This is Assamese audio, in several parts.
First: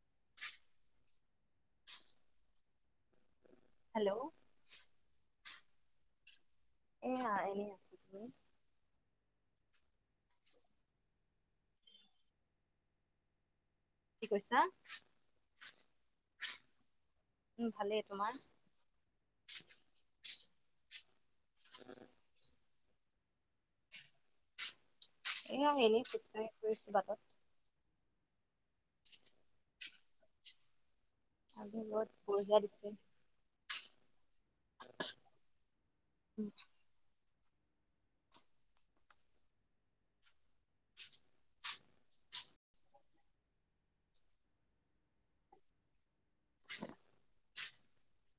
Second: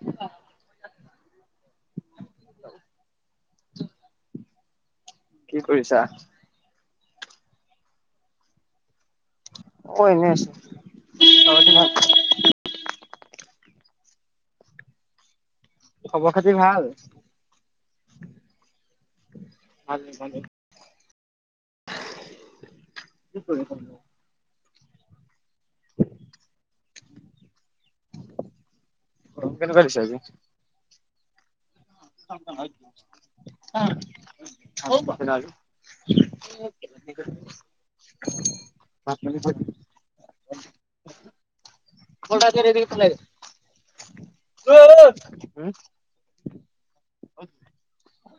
[unintelligible] হেল্ল' কি কৰিছা? এইয়া এনে আছোঁ। মইও এনে আছোঁ। বাদ বাকী ভাল? কি কৈছা? খবৰ খাতি ভাল? উম ভালেই তোমাৰ মাজ মাজে। কি কৰিছ? এয়া এনেই খোজকাঢ়ি ফুৰিছোঁ বাটত। ৰ'দ কেনেকুৱা দিছে আজি। আজি [unintelligible] [unintelligible] ৰ'দ ভাত বঢ়িয়া দিছে পানী খোৱাই কল টা আছে ৰেডীৰ খুলাইদে। উম [unintelligible]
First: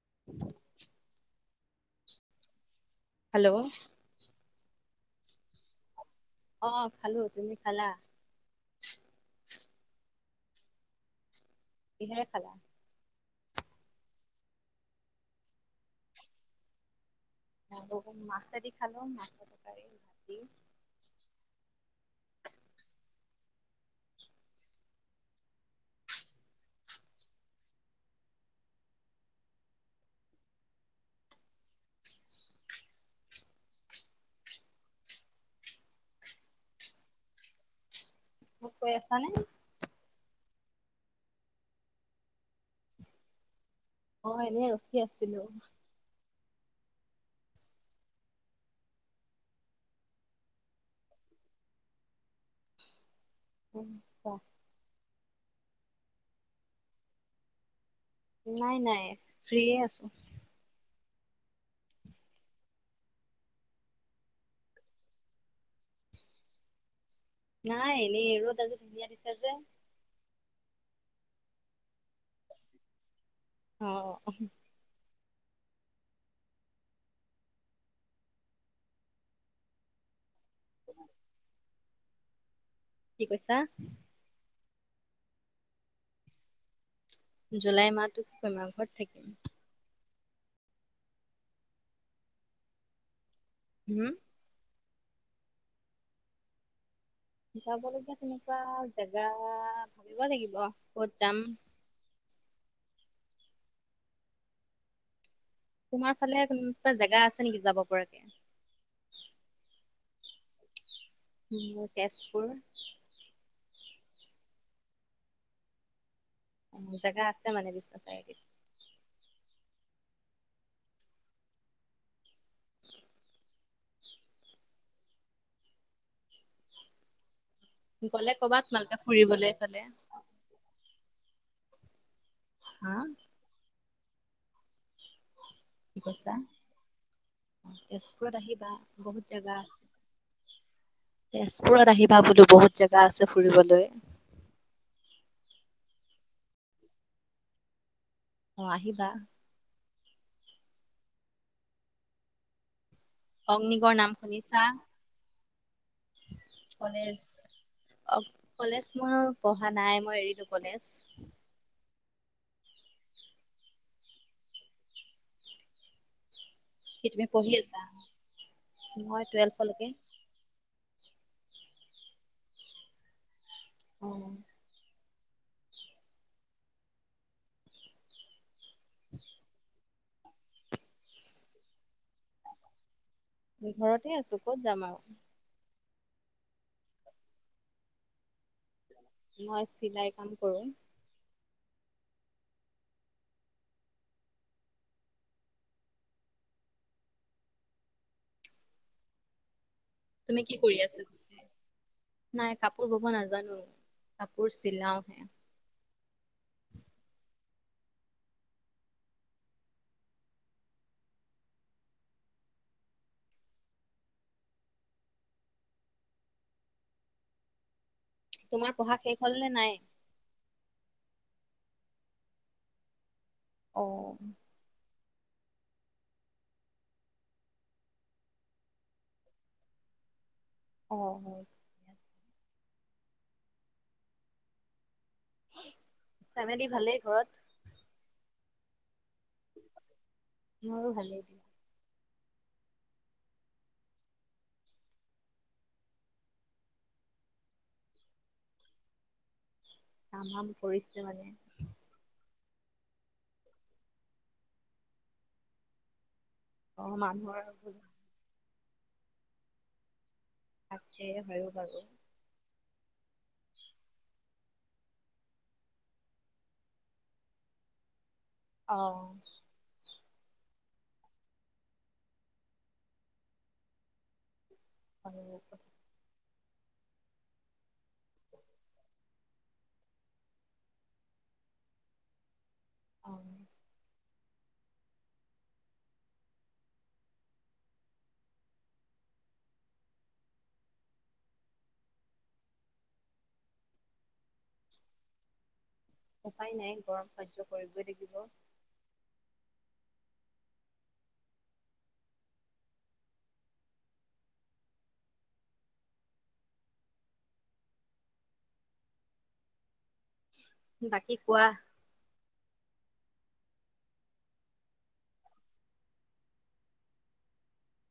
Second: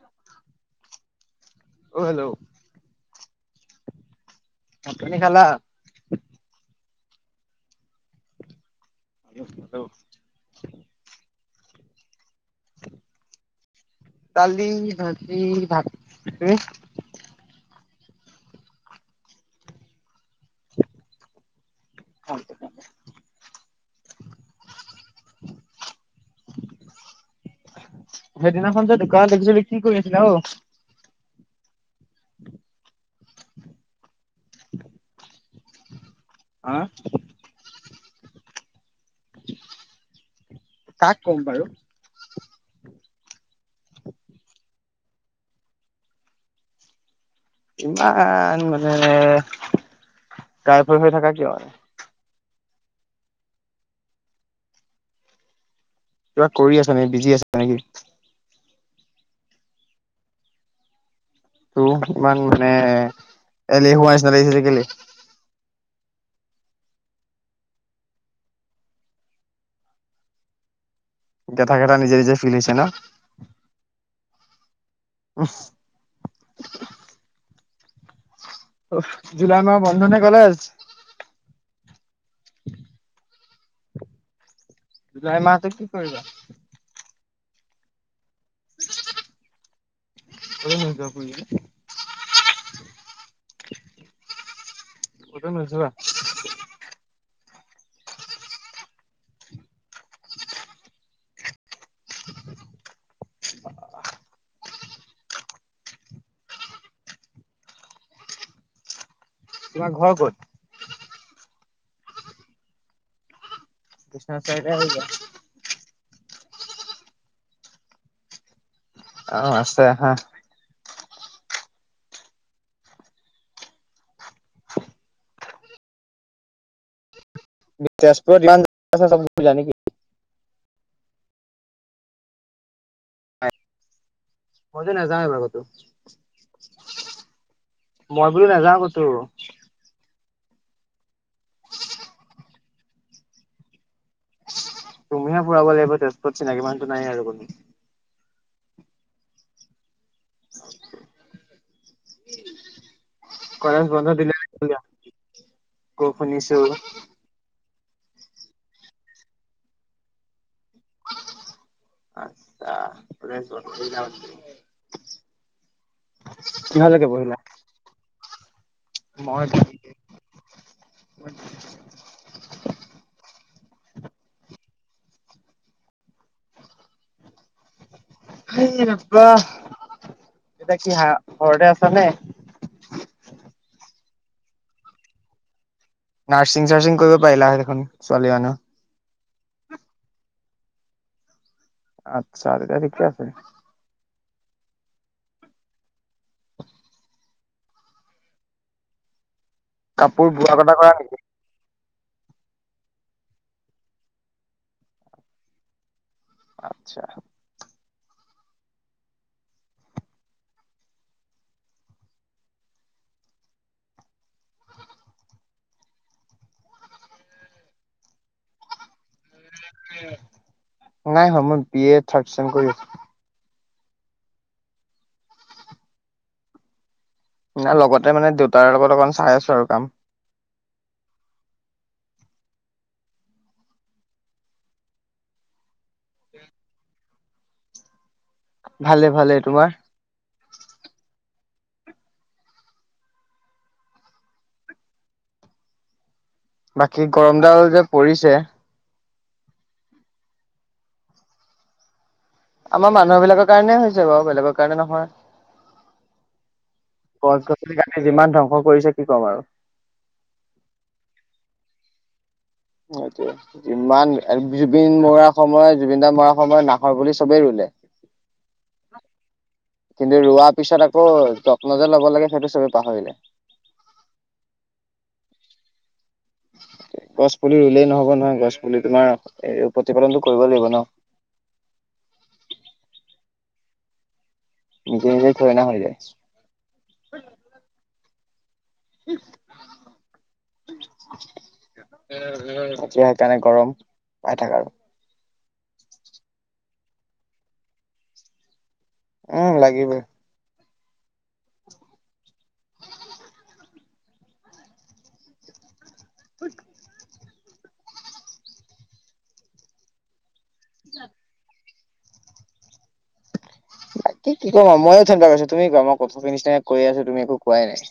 [unintelligible] অ' হেল্ল ও হেল্ল' ভাত পানি খালা? অ' খালো, তুমি খালা? [unintelligible] কিহেৰে খালা? কালি ভাজি ভাতৰে। আহ, অ, উম, মাছে দি খালোং মা মাছৰ তৰকাৰীদি। ফাল্টু মানে। [unintelligible] সেইদিনাখন যে দোকানত দেখিছিলো কি কৰি আছিলা অৱ অহ মোক কৈ আছা নে? তাক কম বাৰু। অ' এনেই ৰখি আছিলোঁ। ইমান মানে গাইপ হৈ হৈ থাকা কিয়? উম কোৱা। কিবা কৰি আছা নেকি বিজি আছে নেকি? নাই নাই ফ্ৰী এ আছো। ত ইমান মানে এলেহোৱা নিচিনা লাগিছে যে কেলে নাই এনেই ৰ'দ আজি ধুনীয়া দিছে যে। গেধা গেধা নিজে নিজে ফিল হৈছে ন? উম উহ জুলাই মাহ বন্ধনে কলেজ। [inaudible] [unintelligible] কি কৈছা? জুলাই মাহতো কি কৰিবা? জুলাই মাহটোত তোমাৰ ঘৰত থাকিম। [unintelligible] হম। ক'তো নোজোৱা? যাবলগীয়া তেনেকুৱা জেগা ভাবিব লাগিব। ক'ত যাম? [unintelligible] তোমাৰ ফালে কোনোবা জেগা আছে নেকি যাব পৰাকে? তোমাৰ ঘৰ ক'ত? তেজপুৰ। চাইতে আহি যা [inaudible] জেগা আছে মানে বিশ্ব চাৰিআলিত? অ' আছে আহা। গ'লে তেজপুৰত ইমান কবা জেগা তোমালোকে আছে চব ফুৰিবলে ঘূৰিলা নেকি? গ'লে মই যে নাজাও এইবাৰ কতো। কি কৈছা মই তেজপুৰত বোলো আহিবা নাযাওঁ ক'তো। বহুত জেগা আছে। তেজপুৰত আহিবা বোলো বহুত জোগা আছে ফুৰিবলৈ। তুমিহে ফুৰাব লাগিব তেজপুৰত। চিনাকিমানোতো নাই আৰু কোনো অ' আহিবা। [inaudible] অগ্নিগড় নাম শুনিছা? ক'শুনিছো। অহ, কলেজ মোৰ পঢ়া নাই মই এৰিলো কলেজ। আতচ্ছা [unintelligible] কিহৰ কি লৈকে তুমি পঢ়িলা? পঢ়ি আছা? মই টুৱেলভলৈকে। [inaudible] অ হাই ৰাব্বা। এতিয়া কি হা ঘৰতে আছা নে? সেয়ে আছো ক'ত যাম আৰু। নাৰ্ছিং -চাৰ্চিং কৰিব পাৰিলা হয় দেখোন ছোৱালী মানুহ। মই চিলাই কাম কৰো। আটছা, তেতিয়া ঠিকেই আছে। কাপোৰ তুমি কি বোৱা কটা কৰি কৰা আছা নেকি? পিছে? নাই কাপোৰ ব'ব নাজানো। কাপোৰ চিলাওহে। আটছা। তোমাৰ পঢ়া শেষ? হ'ল নে নাই? নাই হোৱা মই বি এ থাৰ্ডচেম কৰি আছো। অ। লগতে মানে দেউতাৰ লগত অকমান চাই আছো আৰু কাম৷ অ হয় [unintelligible] ফেমেলি ভালেই ঘৰত৷ ভালেই, ভালেই। তোমাৰ? মোৰো ভালেই দিয়া বাকী গৰমডাল যে পৰিছে! তামাম পৰিছে মানে। আমাৰ মানুহ বিলাকৰ কাৰণে হৈছে বাৰু। বেলেগৰ কাৰণে নহয়। অ মানুহৰ গছ-গছনি কাটি যিমান ধ্বংস কৰিছে কি কম আৰু। তাকে হৈয়ো বাৰু। সেইটোৱে। ইমান- জুবিন মৰাৰ সময়- জুবিনদাৰ মৰাৰ সময়ত নাহৰ পুলি চবেই ৰুলে। [unintelligible] অ। কিন্তু ৰোৱাৰ পিছত আকৌ যত্ন যে ল'ব লাগে সেইটো চবে পাহৰিলে। পাহৰিলে চব। [unintelligible] গছ পুলি ৰুলেই নহ'ব নহয়। গছ পুলি তোমাৰ প্ৰতিপালনটো কৰিব লাগিব ন। [unintelligible] অ নিজে নিজে থৰে না হৈ যায়। [unintelligible] [unintelligible] এতিয়া সেইকাৰণে গৰম পাই থাক আৰু। উপায় নাই গৰম সহ্য কৰিবই লাগিব। অ, লাগিবই। [unintelligible] বাকী কোৱা। তাকে কি কম আও, ময়ে চিন্তা কৰিছোঁ। তুমি কোৱা। মই [unintelligible] নিচিনা কৈ কৈয়ে আছোঁ, তুমি একো কোৱাই নাই।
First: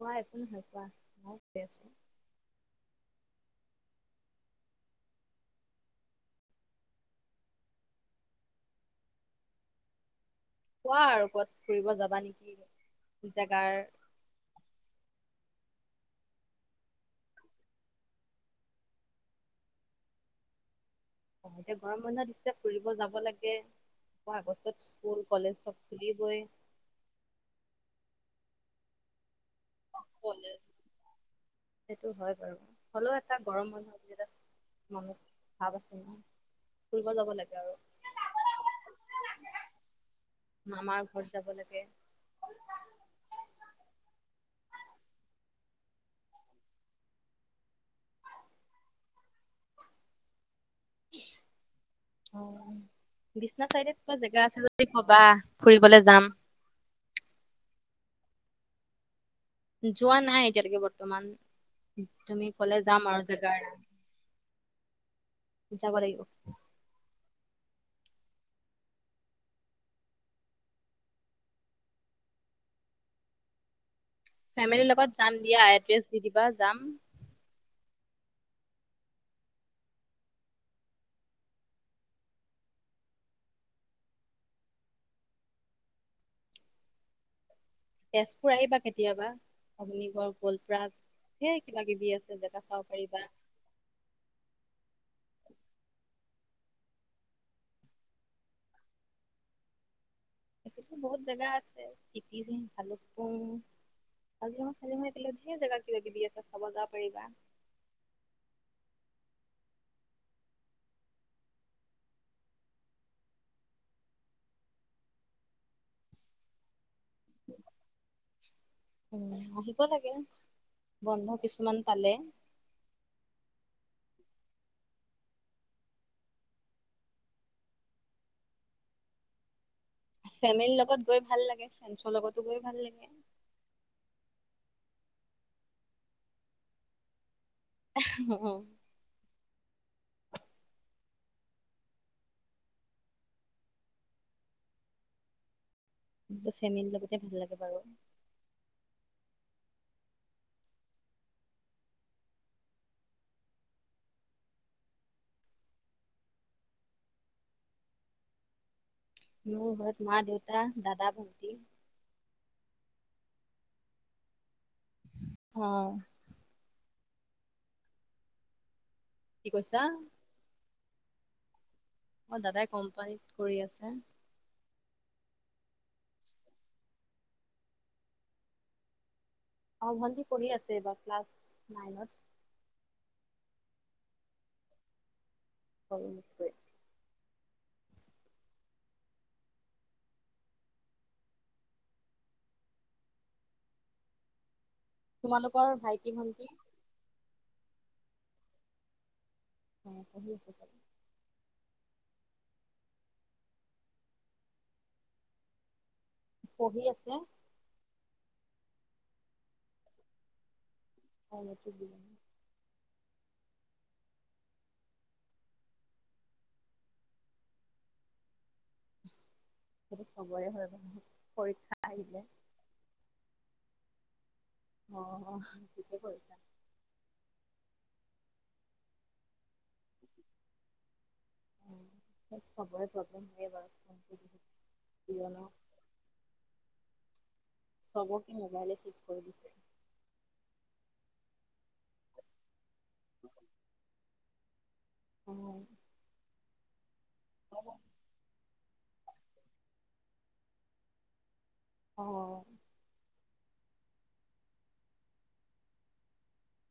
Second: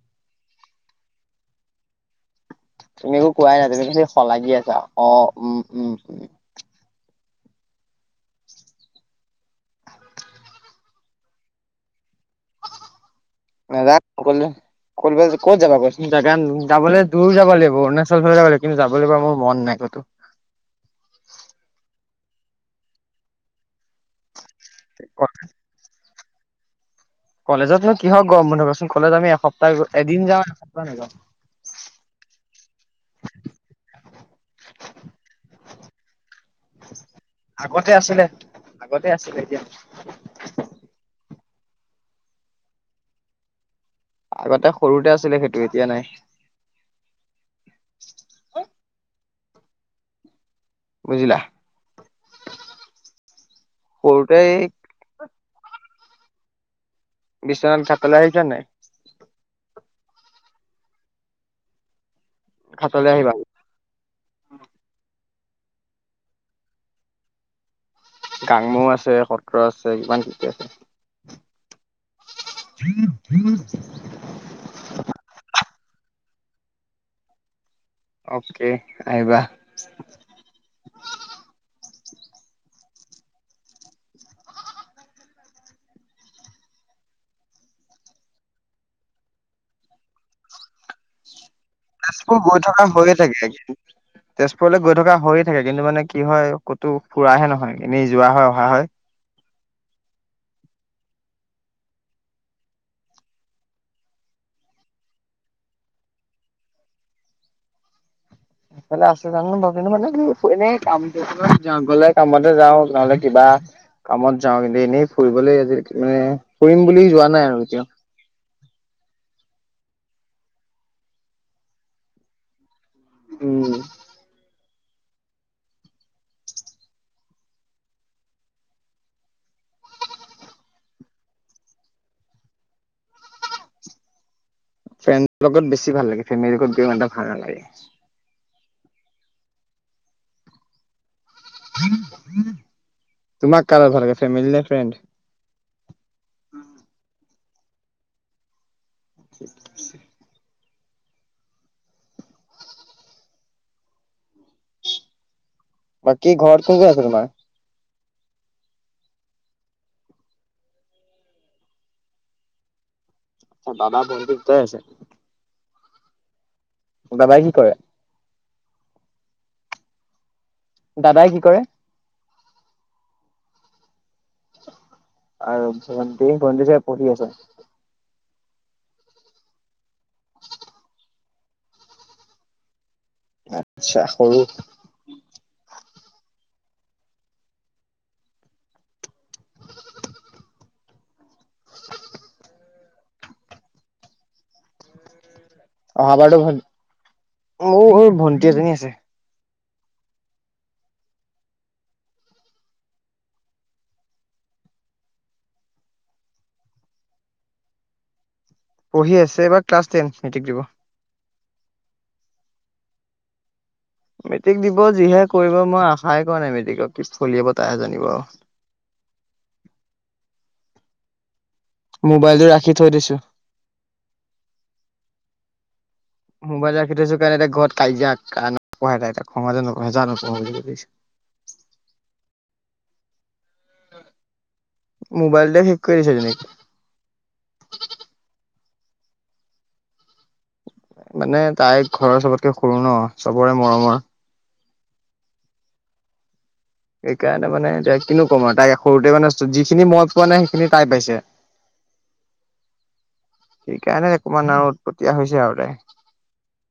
কোৱা, একো নহয় কোৱা। মই [inaudible] আছোঁ। তুমি একো কোৱাই নাই। তুমি [unintelligible] শলাগি আছা। অ' উম - উম - উম কোৱা আৰু কবাত ফুৰিব যাবা নেকি? জাগাৰ নাযাওঁ অকলে [unintelligible] ক'ত যাবা কোৱাচোন। জাগা যাবলে দূৰ যাব লাগিব, অৰুণাচল ফালে যাব লাগিব। কিন্তু যাবলেএইবাৰ মোৰ মন নাই ক'তো। [inaudible] অ, এতিয়া গৰম বন্ধ দিছে ফুৰিব যাব লাগে। আকৌ আগষ্টত স্কুল, কলেজ চব খুলি বৈ কলেজতনো কিহৰ গৰম বন্ধ কচোন। কলেজ আমি এসপ্তাহ, এদিন যাওঁ কলেজ এসপ্তাহ নাযাওঁ। সেইটো হয় বাৰু। হ'লেও এটা গৰম বুলি এটা মনত [unintelligible] আছে ন ফুৰিব যাব লাগে আৰু। আগতে আছিলে [unintelligible] আগতে আছিল, এতিয়া [unintelligible] মামাৰ ঘৰত যাব লাগে। আগতে সৰুতে আছিলে সেইটো। এতিয়া নাই। বুজিলা বিশ্বনাথ চাৰিআলিত কিবা সৰুতে জেগা এই আছে যদি কবা। ফুৰিব গলে যাম। বিশ্বনাথ ঘাটলে আহিছা নে নাই? যোৱা নাই এতিয়ালেকে বৰ্তমান। তুমি কলে যাম ঘাটলৈ আৰু আহিবা জেগাৰ যাব লাগিব। গাঙম আছে, সত্ৰ আছে, কিমান কি- কি আছে। [inaudible] ফেমিলিৰ লগত যাম দিয়া, এড্ৰেছ দি দিবা যাম। অকে আহিবা। তেজপুৰ আহিবা কেতিয়াবা অগ্নিগড় গল্ডপাৰ্ক তেজপুৰ গৈ থকা হৈয়ে থাকে তেজপুৰলৈ গৈ থকা হৈয়ে থাকে কিন্তু মানে কি হয় ক'তো ফুৰাহে নহয়। এনেই যোৱা হয় অহা হয়। [inaudible] বহুত জেগা আছে। তিকিজিং, ভালুকপুং। কাজিৰঙা -চাজিৰঙা এইফালে ধেৰ জেগা কিবা -কিবি আছে চাব যাব পাৰিবা। এইফালে আছে জানো ৰবা কিন্তু মানে কি এনে কাম থাকিলে গলে কামতে যাওঁ নহ'লে কিবা কামত যাওঁ কিন্তু এনেই ফুৰিবলে আজি মানে ফুৰিম বুলি যোৱা নাই আৰু এতিয়াওঁ। উম আহিব লাগে বন্ধ কিছুমান পালে। উম। ফেমিলিৰ লগত গৈ ভাল লাগে ফ্ৰেন্ডছৰ লগতো গৈ ভাল লাগে। ফ্ৰেন্ড লগত বেছি ভাল লাগে। ফেমিলিৰ লগত গৈ ইমানটা ভাল নালাগে। [unintelligible] তোমাক কাৰ লগত ভাল লাগে ফেমিলি নে ফ্ৰেণ্ড? ফেমেলি লগতে ভাল লাগে বাৰু। [inaudible] বাকী ঘৰত কোন -কোন আছে তোমাৰ? মোৰ ঘৰত মা, দেউতা, দাদা, ভন্টি। আ, বাবা, ভন্টি দুটাই আছে। অহ দাদাই কি কৰে? কি কৈছা? দাদাই কি কৰে? অহ, দাদাই কম্পানীত কৰি আছে। আৰু ভণ্টি -ভণ্টি চাগে পঢ়ি আছে? অহ, ভণ্টি পঢ়ি আছে এইবাৰ ক্লাছ নাইনত। আচ্ছা সৰু সৰু মুতকৈ। তোমালোকৰ ভাইটি- ভন্টি? মোৰো ভণ্টি এজনী আছে। অহ, পঢ়ি আছে চাগে? পঢ়ি আছে? পঢ়ি আছে এবা ক্লাছ টেন মেটিক দিব। [unintelligible] মেট্ৰিক দিব যিহে কৰিব মই আশাই কৰা নাই মেট্ৰিকক কি ফলিয়াব তাইহে জানিব আৱ। [unintelligible] সেতু চবৰে হয় মানুহ। মোবাইলটো ৰাখি থৈ দিছো। অ থিকে কৰি। মোবাইল ৰাখি থৈছো কাৰণে এতিয়া ঘৰত কাজিয়া। পঢ়াই তাই ত। অহা যোৱা নকই অহা যোৱা নকৰোঁ বুলি কৈছে। চবৰে প্ৰব্লেম হয়ে বাৰু ফোনটো বহুত কিয়নো মোবাইলতে শেষ কৰি দিছে যেনেকে। থিক কৰি দিছে। মানে তাই ঘৰৰ চবতকে সৰু ন চবৰে মৰমৰ। উ। সেইকাৰণে মানে এয়া কিনো কম আৰু তাই সৰুতে মানে যিখিনি মই পোৱা নাই সেইখিনি তাই পাইছে অ,। সেইকাৰণে অকমান আৰু উটপতিয়া হৈছে আৰু তাই।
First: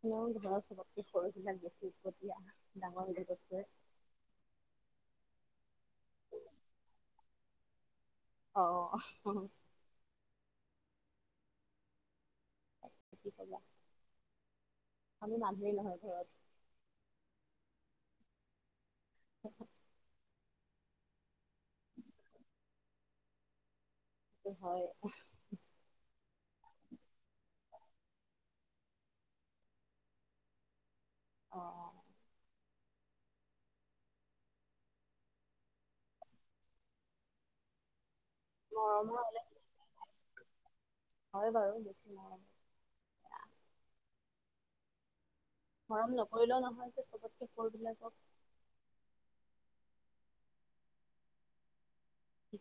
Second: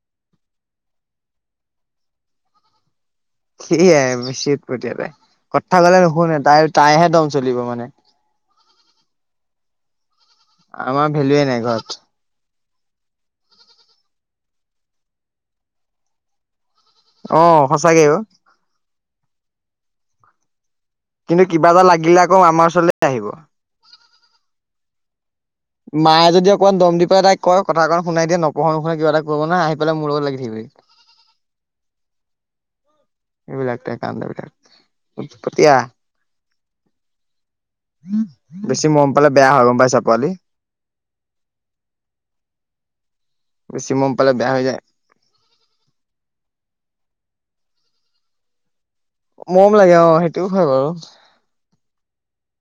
ম ঘৰৰ চবকে সৰুবিলাক বেছি উৎপতীয়া আহা ডাঙৰ বিলাকতকৈ সেইয়াই বেছি উৎপতীয়া তাই কথা কলে নুশুনে তাই তাইহে দম চলিব মানে। অহ, আমাৰ ভেলুয়ে নাই ঘৰত আমি মানুহেই নহয় ঘৰত। অ সঁচাকে অ, কিন্তু কিবা এটা লাগিলে আকৌ আমাৰ ওচৰলে আহিব সেইটো হয়। মায়ে যদি অকমান দম দি পেলাই তাইক কয় কথা এটা শুনাই দিয়ে নপঢ় শুনে কিবা এটা কৰিব নোৱাৰে আহিপেলাই মোৰ লগ লাগি থাকিবহি [inaudible] অঁ অ। এইবিলাক তাইৰ কাণ্ডবিলাক উৎপতিয়া। বেছি মৰম মৰমৰ পালে হ'লে বেয়া হয় গম পাইচা পোৱালি। হয় বাৰু বেছি মৰম পালে বেয়া হৈ যায়। মৰম নকৰিলেও নহয় যে চবতকে সৰুবিলাকক মৰম লাগে অ সেইটোও হয় বাৰু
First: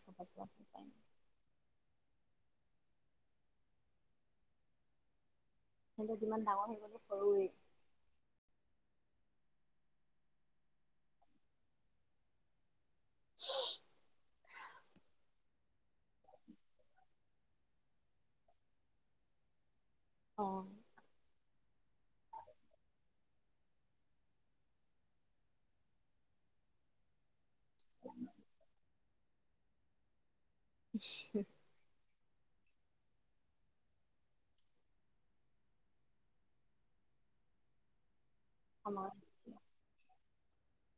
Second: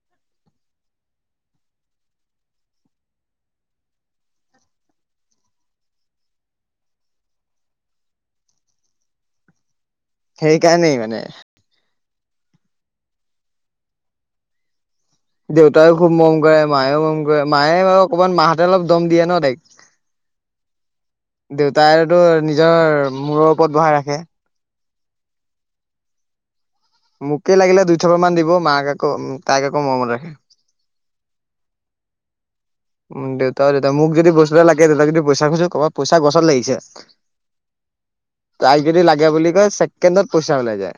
প [inaudible] সি যিমান ডাঙৰ হৈ গ'লো সৰুৱেই সেইকাৰণেই মানে উ। দেউতাই খুব মৰম কৰে মায়েও মৰম কৰে, মায়ে বাৰু অকমান মাহঁতে অলপ দম দিয়ে ন তাইক অ। দেউতাইতো নিজৰ মূৰৰ ওপৰত বহাই ৰাখে। মোকে লাগিলে দুই থাপ মান দিব মাক আকৌ তাইক আকৌ মৰমত ৰাখে। আচা। [inaudible] [inaudible] দেউতা দেউতা মোক যদি বস্তু এটা লাগে দেউতা যদি পইচা খুজছো কবাত পইচা গছত লাগিছে? তাই যদি আমাৰ লাগে বুলি কয় ছেকেণ্ডত পইচা ওলাই যায়